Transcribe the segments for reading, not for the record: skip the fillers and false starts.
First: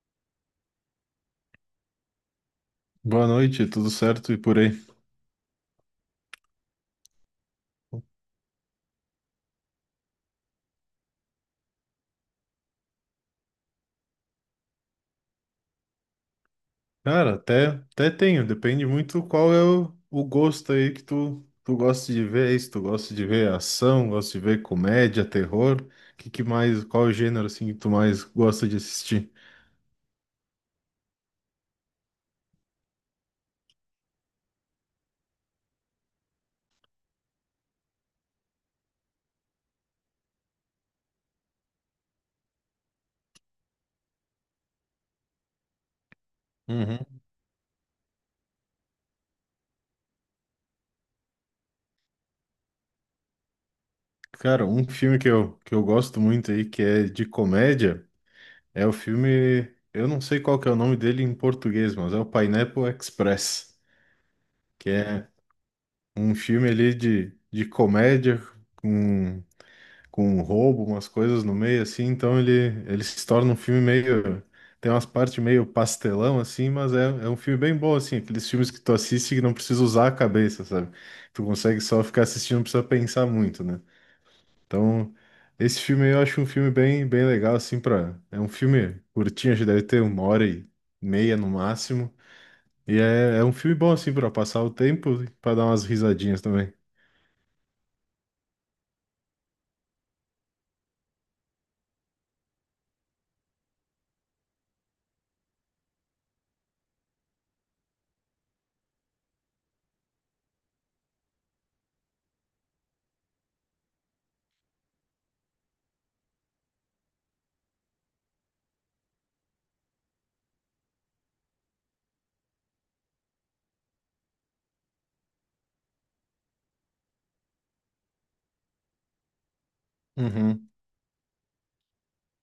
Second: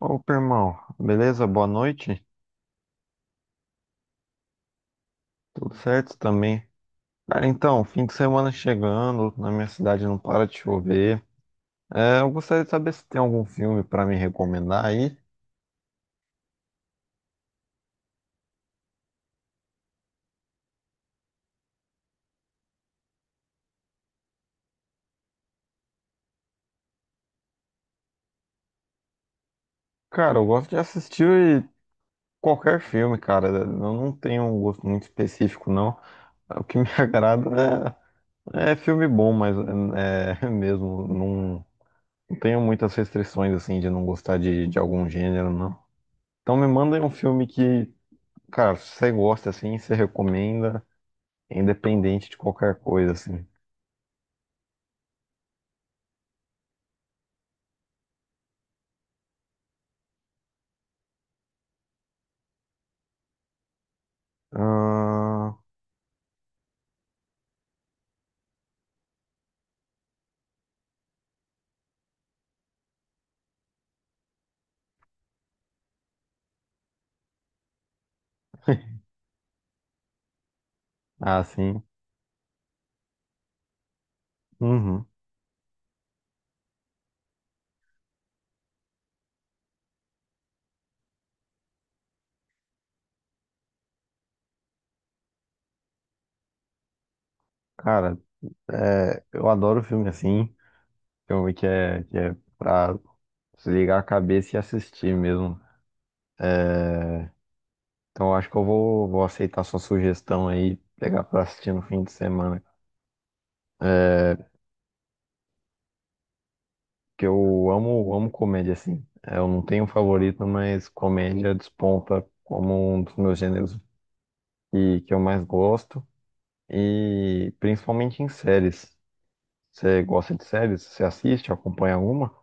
Opa, irmão, beleza? Boa noite. Boa noite, tudo certo e por aí? Tudo certo também. Cara, então, fim de semana chegando, na minha cidade não para de chover. É, eu gostaria de saber se tem algum filme pra me recomendar aí. Cara, até tenho, depende muito qual é o gosto aí que tu gosta de ver, é isso, tu gosta de ver ação, gosta de ver comédia, terror, que mais, qual o gênero assim que tu mais gosta de assistir? Cara, eu gosto de assistir qualquer filme, cara. Eu não tenho um gosto muito específico, não. O que me agrada é filme bom, mas é mesmo, não tenho muitas restrições assim de não gostar de algum gênero, não. Então me mandem um Uhum. filme que cara, se você gosta assim, você recomenda, é independente de qualquer coisa, assim. Cara, um filme que eu gosto muito aí, que é de comédia, é o filme, eu não sei qual que é o nome dele em português, mas é o Pineapple Express, que é Ah, um filme ali de comédia, com com um roubo, umas coisas no meio, assim, então ele se torna um filme meio. Tem umas partes meio pastelão, assim, mas é um filme bem bom, assim, aqueles filmes que tu assiste que não precisa usar a cabeça, sabe? ah, Tu consegue sim. só ficar assistindo, não precisa pensar muito, né? Uhum. Então, esse filme aí eu acho um filme bem, bem legal, assim, pra. É um filme curtinho, acho que deve ter uma hora e meia no máximo. E é um filme bom, assim, pra passar o tempo e pra dar umas risadinhas também. Cara, é, eu adoro filme assim. Filme que é pra desligar a cabeça e assistir mesmo. Então eu acho que eu vou aceitar sua sugestão aí, pegar pra assistir no fim de semana. Porque eu amo comédia, assim. É, eu não tenho um favorito, mas comédia desponta como um dos meus gêneros que eu mais gosto. E principalmente em séries. Você gosta de Uhum. séries? Você assiste, acompanha alguma?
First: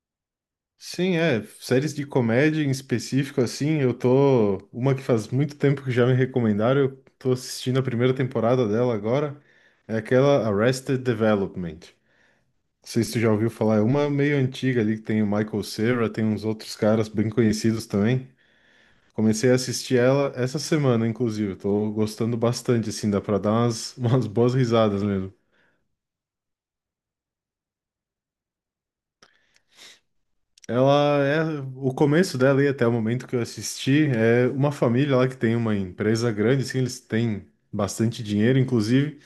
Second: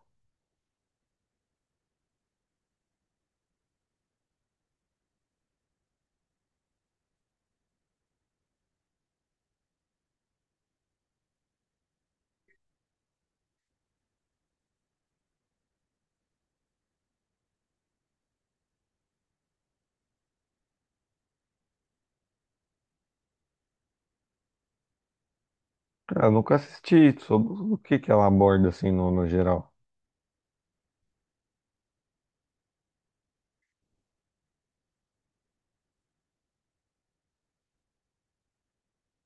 Sim, é. Séries de comédia em específico, assim, eu tô. Uma que faz muito tempo que já me recomendaram, eu tô assistindo a primeira temporada dela agora. É aquela Arrested Development. Não sei se tu já ouviu falar, é uma meio antiga ali que tem o Michael Cera, tem uns outros caras bem conhecidos também. Comecei a assistir ela essa semana, inclusive. Tô gostando bastante, assim, dá pra dar umas, umas boas risadas mesmo. Cara, eu nunca assisti. Sobre o que que ela aborda, assim, no, no geral. Ela é o começo dela e até o momento que eu assisti é uma família lá que tem uma empresa grande, assim, eles têm bastante dinheiro, inclusive.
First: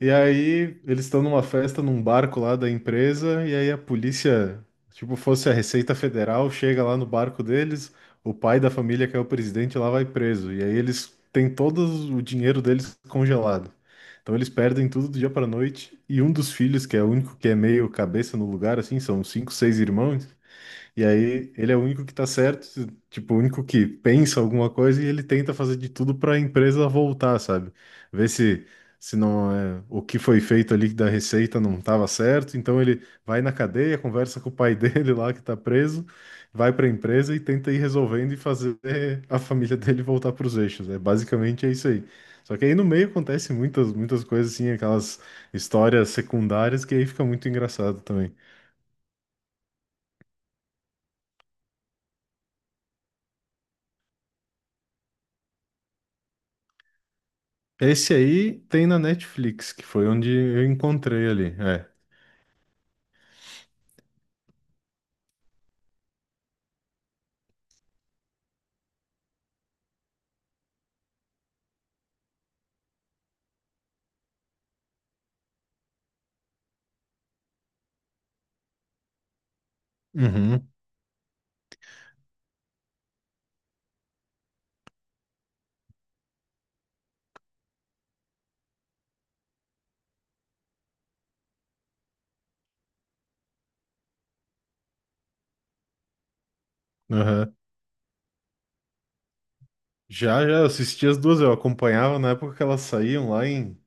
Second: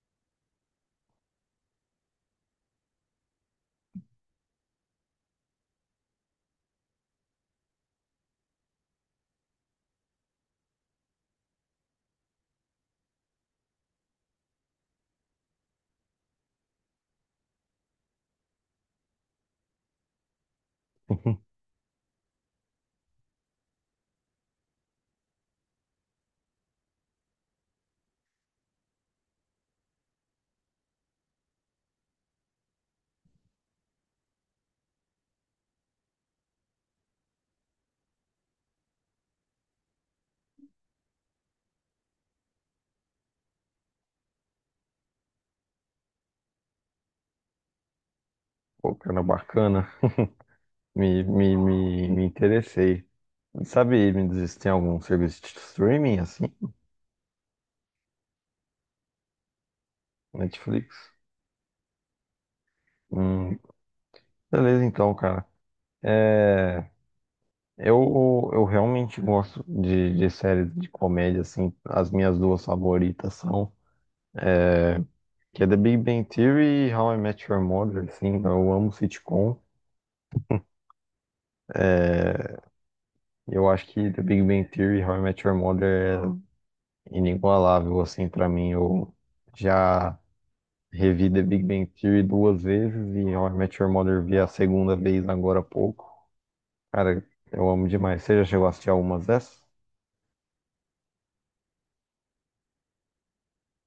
E aí eles estão numa festa num barco lá da empresa e aí a polícia, tipo, fosse a Receita Federal, chega lá no barco deles, o pai da família que é o presidente lá vai preso. E aí eles têm todo o dinheiro deles congelado. Então eles perdem tudo do dia para noite e um dos filhos, que é o único que é meio cabeça no lugar, assim, são cinco, seis irmãos. E aí ele é o único que tá certo, tipo, o único que pensa alguma coisa e ele tenta fazer de tudo para a empresa voltar, sabe? Ver se não é, o que foi feito ali da receita não estava certo, então ele vai na cadeia, conversa com o pai dele lá que tá preso, vai para a empresa e tenta ir resolvendo e fazer a família dele voltar para os eixos. É basicamente é isso aí. Só que aí no meio acontece muitas muitas coisas assim, aquelas histórias secundárias que aí fica muito engraçado também. Pô, cara, bacana. Me interessei. Sabe, me diz se tem algum serviço de streaming, assim? Esse aí tem na Netflix, que foi onde eu Netflix? encontrei ali. É. Hum, beleza, então, cara. É, eu realmente gosto de séries de comédia, assim. As minhas duas favoritas são, que é The Big Bang Theory e How I Met Your Mother, assim, eu amo sitcom. Uhum. É, eu acho que The Big Bang Theory e How I Met Your Mother é inigualável, assim, pra mim. Eu já revi The Big Bang Theory duas vezes e How I Met Your Mother vi a segunda vez agora há pouco. Cara, Aham. eu amo demais. Você já chegou a assistir algumas dessas? Já, já, eu assisti as duas, eu acompanhava na época que elas saíam lá em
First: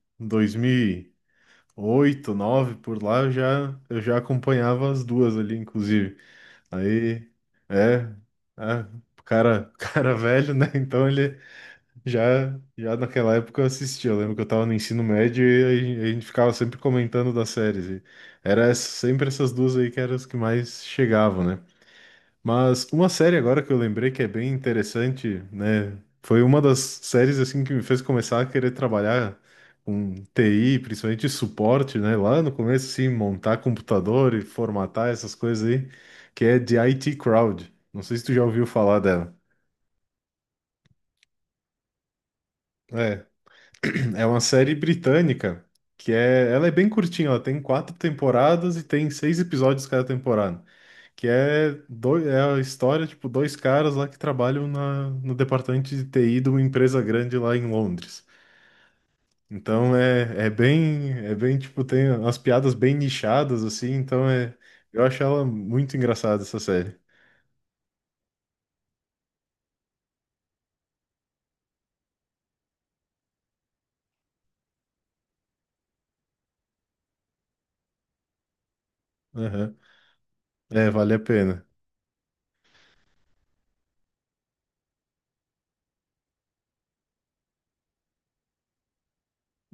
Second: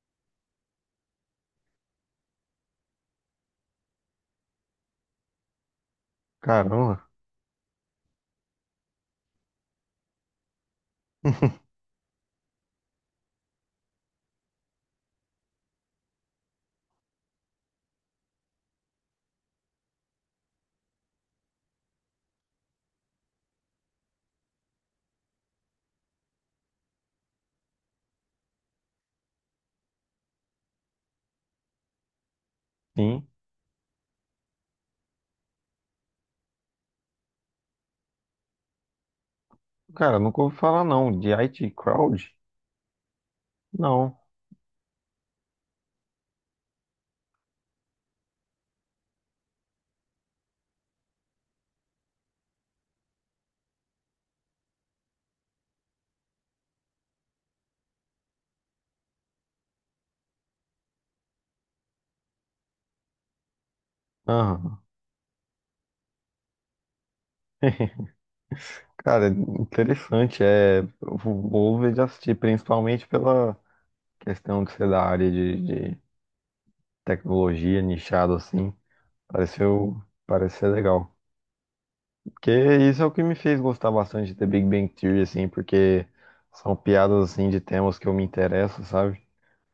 2008, nove por lá, eu já acompanhava as duas ali, inclusive. Caramba, Aí, é, é, o cara, o cara velho, né? Então ele, já, já naquela época eu assistia. Eu lembro que eu tava no ensino médio e a gente ficava sempre comentando das séries. E sempre essas duas aí que eram as que mais chegavam, né? Mas uma série agora que eu lembrei que é bem interessante, né? Foi uma das séries assim que me fez começar a querer trabalhar com TI, principalmente suporte, né? Lá no começo, assim, sim. montar computador e formatar essas coisas aí, que é de IT Crowd. Não sei se tu já ouviu falar dela. Cara, nunca ouvi falar, não. De IT Crowd? É. Não. É uma série britânica que é, ela é bem curtinha, ela tem quatro temporadas e tem seis episódios cada temporada, que é, dois, é a história, tipo, dois caras lá que trabalham na, no departamento de TI de uma empresa grande lá em Londres. Então é, é bem, tipo, tem umas piadas bem nichadas, assim, então é, Aham. eu acho ela muito engraçada, essa série. Cara, interessante. É, eu vou ver de assistir, principalmente pela questão de ser da área de tecnologia, nichado assim. Aham. Pareceu, parece ser É, legal. vale a pena. Porque isso é o que me fez gostar bastante de The Big Bang Theory, assim, porque são piadas assim de temas que eu me interesso, sabe?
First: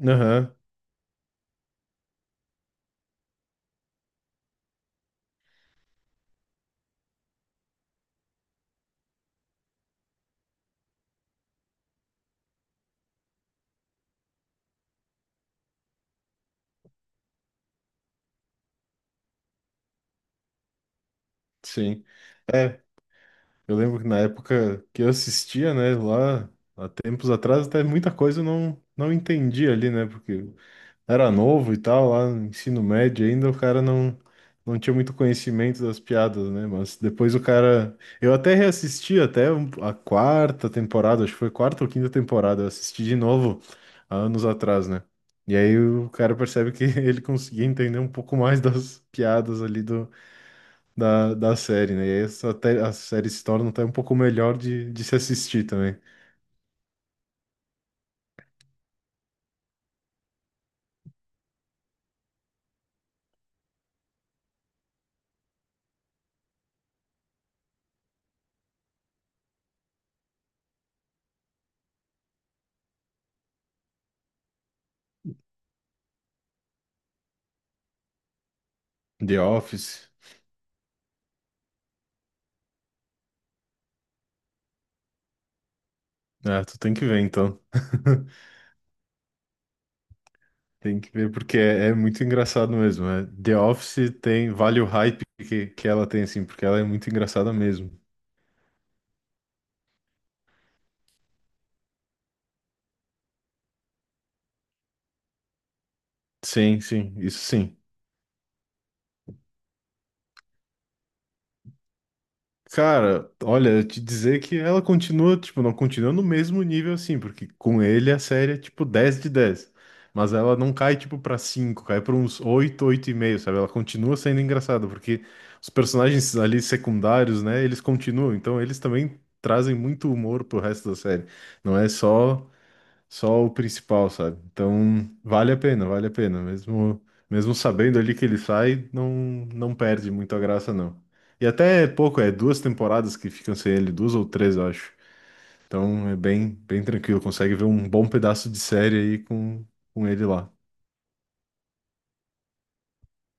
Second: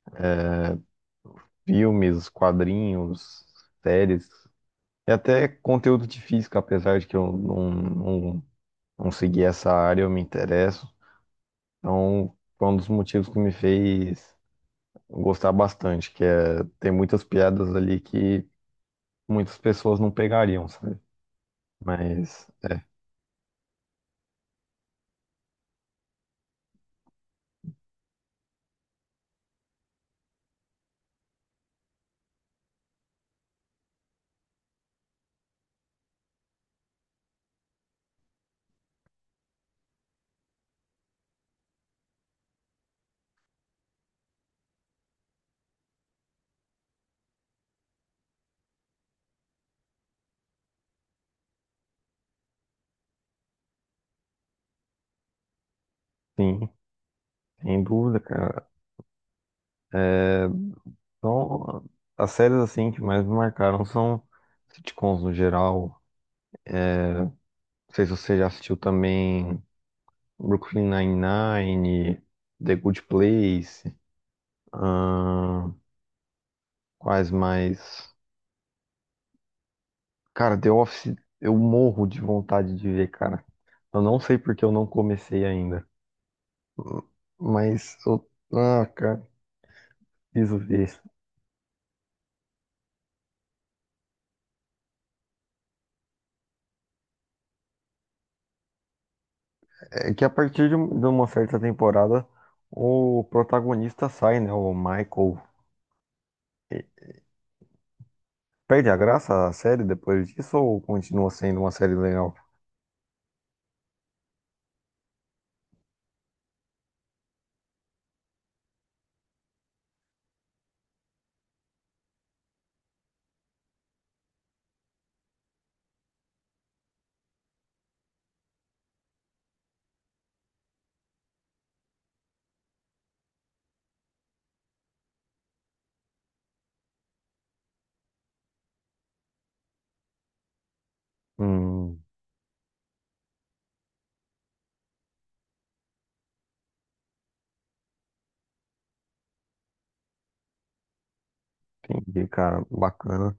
Aham, Filmes, quadrinhos, séries, e até conteúdo de física, apesar de que eu não segui essa área, eu me interesso. Então, foi um dos motivos que me fez gostar bastante, que é, tem muitas piadas ali que muitas pessoas não pegariam, sabe? sim. Mas, é, É, eu lembro que na época que eu assistia, né, lá há tempos atrás, até muita coisa eu não, não entendi ali, né, porque eu era novo e tal, lá no ensino médio ainda, o cara não, não tinha muito conhecimento das piadas, né, mas depois o cara. Eu até reassisti até a quarta temporada, acho que foi quarta ou quinta temporada, eu assisti de novo há anos atrás, né, e aí o cara percebe que ele conseguia entender um pouco mais das piadas ali da série, né? E aí a série se torna até um pouco melhor de se assistir também. sim, sem dúvida, cara. Então, as séries, assim, que mais me marcaram são sitcoms no geral. Não sei se você já assistiu também Brooklyn Nine-Nine, The Good Place, ahn, quais mais? The Office. Cara, The Office, eu morro de vontade de ver, cara. Eu não sei porque eu não comecei ainda, Ah, tu tem que ver então. mas eu... Ah, Isso, Tem isso. que ver, porque é, é muito engraçado mesmo. Né? The Office tem, vale o hype que ela tem, assim, porque ela é muito engraçada mesmo. É que a partir de, de uma certa temporada, o protagonista sai, né? O Michael. Sim, E sim, isso sim. perde a graça a série depois disso ou continua sendo uma série legal? Cara, olha, eu te dizer que ela continua, tipo, não continua no mesmo nível assim, porque com ele a série é tipo 10 de 10. Mas ela não cai tipo pra cinco, cai pra uns oito, oito e meio, sabe? Ela continua sendo engraçada, porque os personagens ali secundários, né, eles continuam, então eles também trazem muito humor pro resto da série. Não é só o principal, sabe? Então, vale a pena, vale a pena. Mesmo, mesmo sabendo ali que ele sai, não, não perde muito a graça, não. E até é Hum, pouco, é duas temporadas que ficam sem ele, duas ou três, eu acho. Então é bem, bem tranquilo, consegue ver um bom pedaço de série aí com ele lá. entendi, cara. Bacana.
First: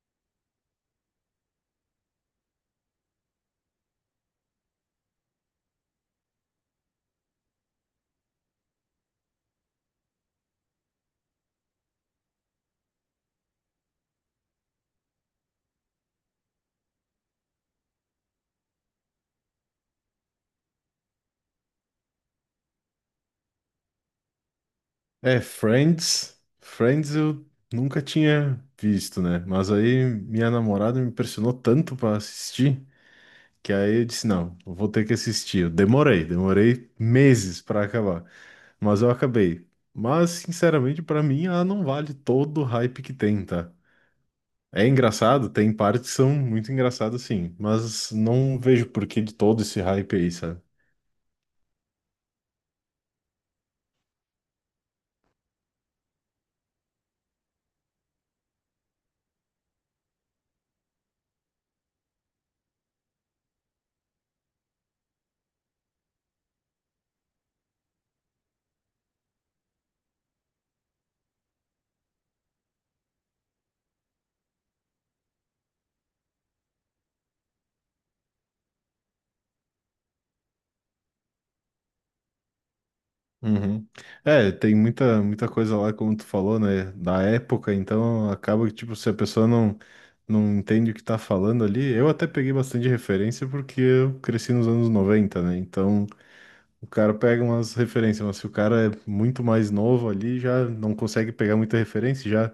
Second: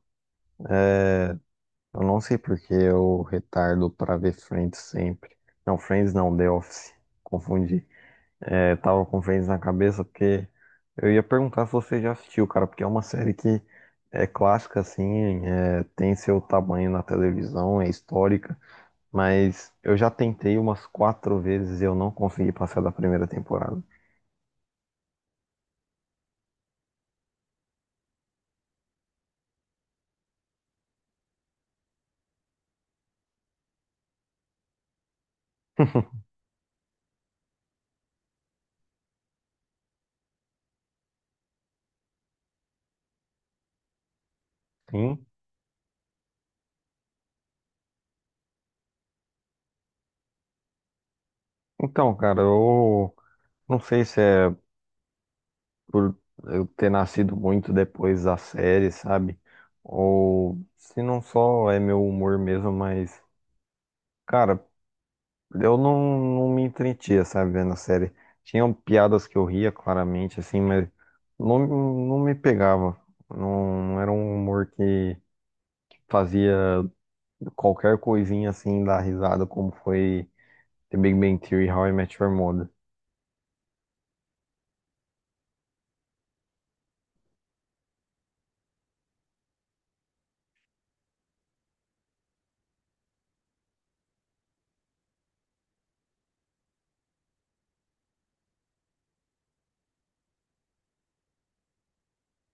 Eu não sei porque eu retardo pra ver Friends sempre. Não, Friends não, The Office. Confundi. É, tava com Friends na cabeça porque eu ia perguntar se você já assistiu, cara, porque é uma série que é clássica, assim, é, tem seu tamanho na televisão, é histórica. Mas eu já tentei umas quatro vezes e eu não consegui passar da primeira temporada. É, Friends. Friends eu nunca tinha visto, né? Mas aí minha namorada me pressionou tanto pra assistir que aí eu disse: não, eu vou ter que assistir. Eu demorei, demorei meses pra acabar. Mas eu acabei. Mas, sinceramente, pra mim, ela não vale todo o hype que tem, tá? É Sim. engraçado, tem partes que são muito engraçadas, sim. Mas não vejo porquê de todo esse hype aí, sabe? Então, cara, eu não sei se é por eu ter nascido muito depois da série, sabe? Ou se não só é meu humor mesmo, mas, cara, eu não me entretia, sabe, vendo a série. Tinham piadas que eu ria claramente, assim, mas não me pegava. Não era um humor que fazia qualquer coisinha assim dá risada, como foi The Big Bang Theory, How I Met Your Mother. Uhum. É, tem muita, muita coisa lá, como tu falou, né? Da época, então acaba que, tipo, se a pessoa não, não entende o que tá falando ali. Eu até peguei bastante referência porque eu cresci nos anos 90, né? Então. O cara pega umas referências, mas se o cara é muito mais novo ali, já não consegue pegar muita referência, já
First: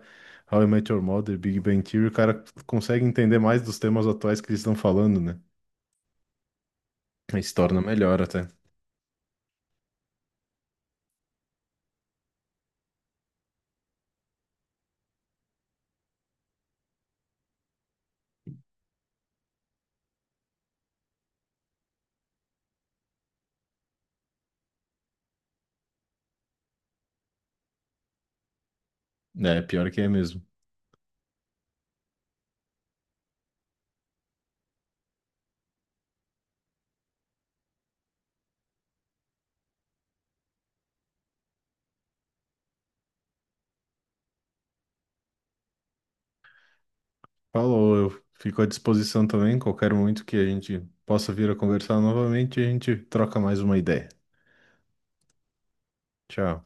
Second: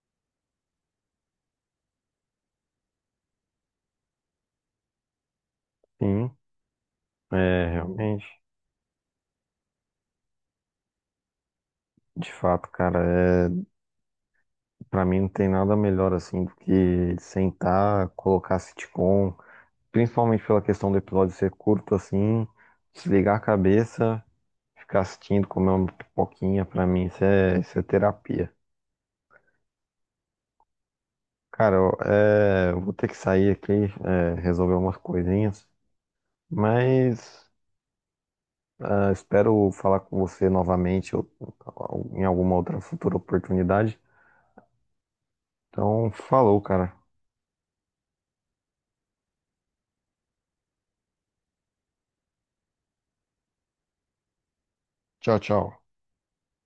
How I Met Your Mother, Big Bang Theory, o cara consegue entender mais dos temas atuais que eles estão falando, né? Sim, Aí se é, torna melhor realmente. até. De fato, cara, é, pra mim não tem nada melhor assim do que sentar, colocar sitcom, principalmente pela questão do episódio ser curto assim, desligar a cabeça, ficar assistindo, comer uma pipoquinha, pra mim isso é terapia. É, pior que é mesmo. Cara, eu, é, eu vou ter que sair aqui, é, resolver umas coisinhas, mas ah, espero falar com você novamente ou em alguma outra futura oportunidade. Então, falou, cara. Falou, eu fico à disposição também, qualquer momento que a gente possa vir a conversar novamente, a gente troca mais uma ideia. Tchau, tchau. Tchau.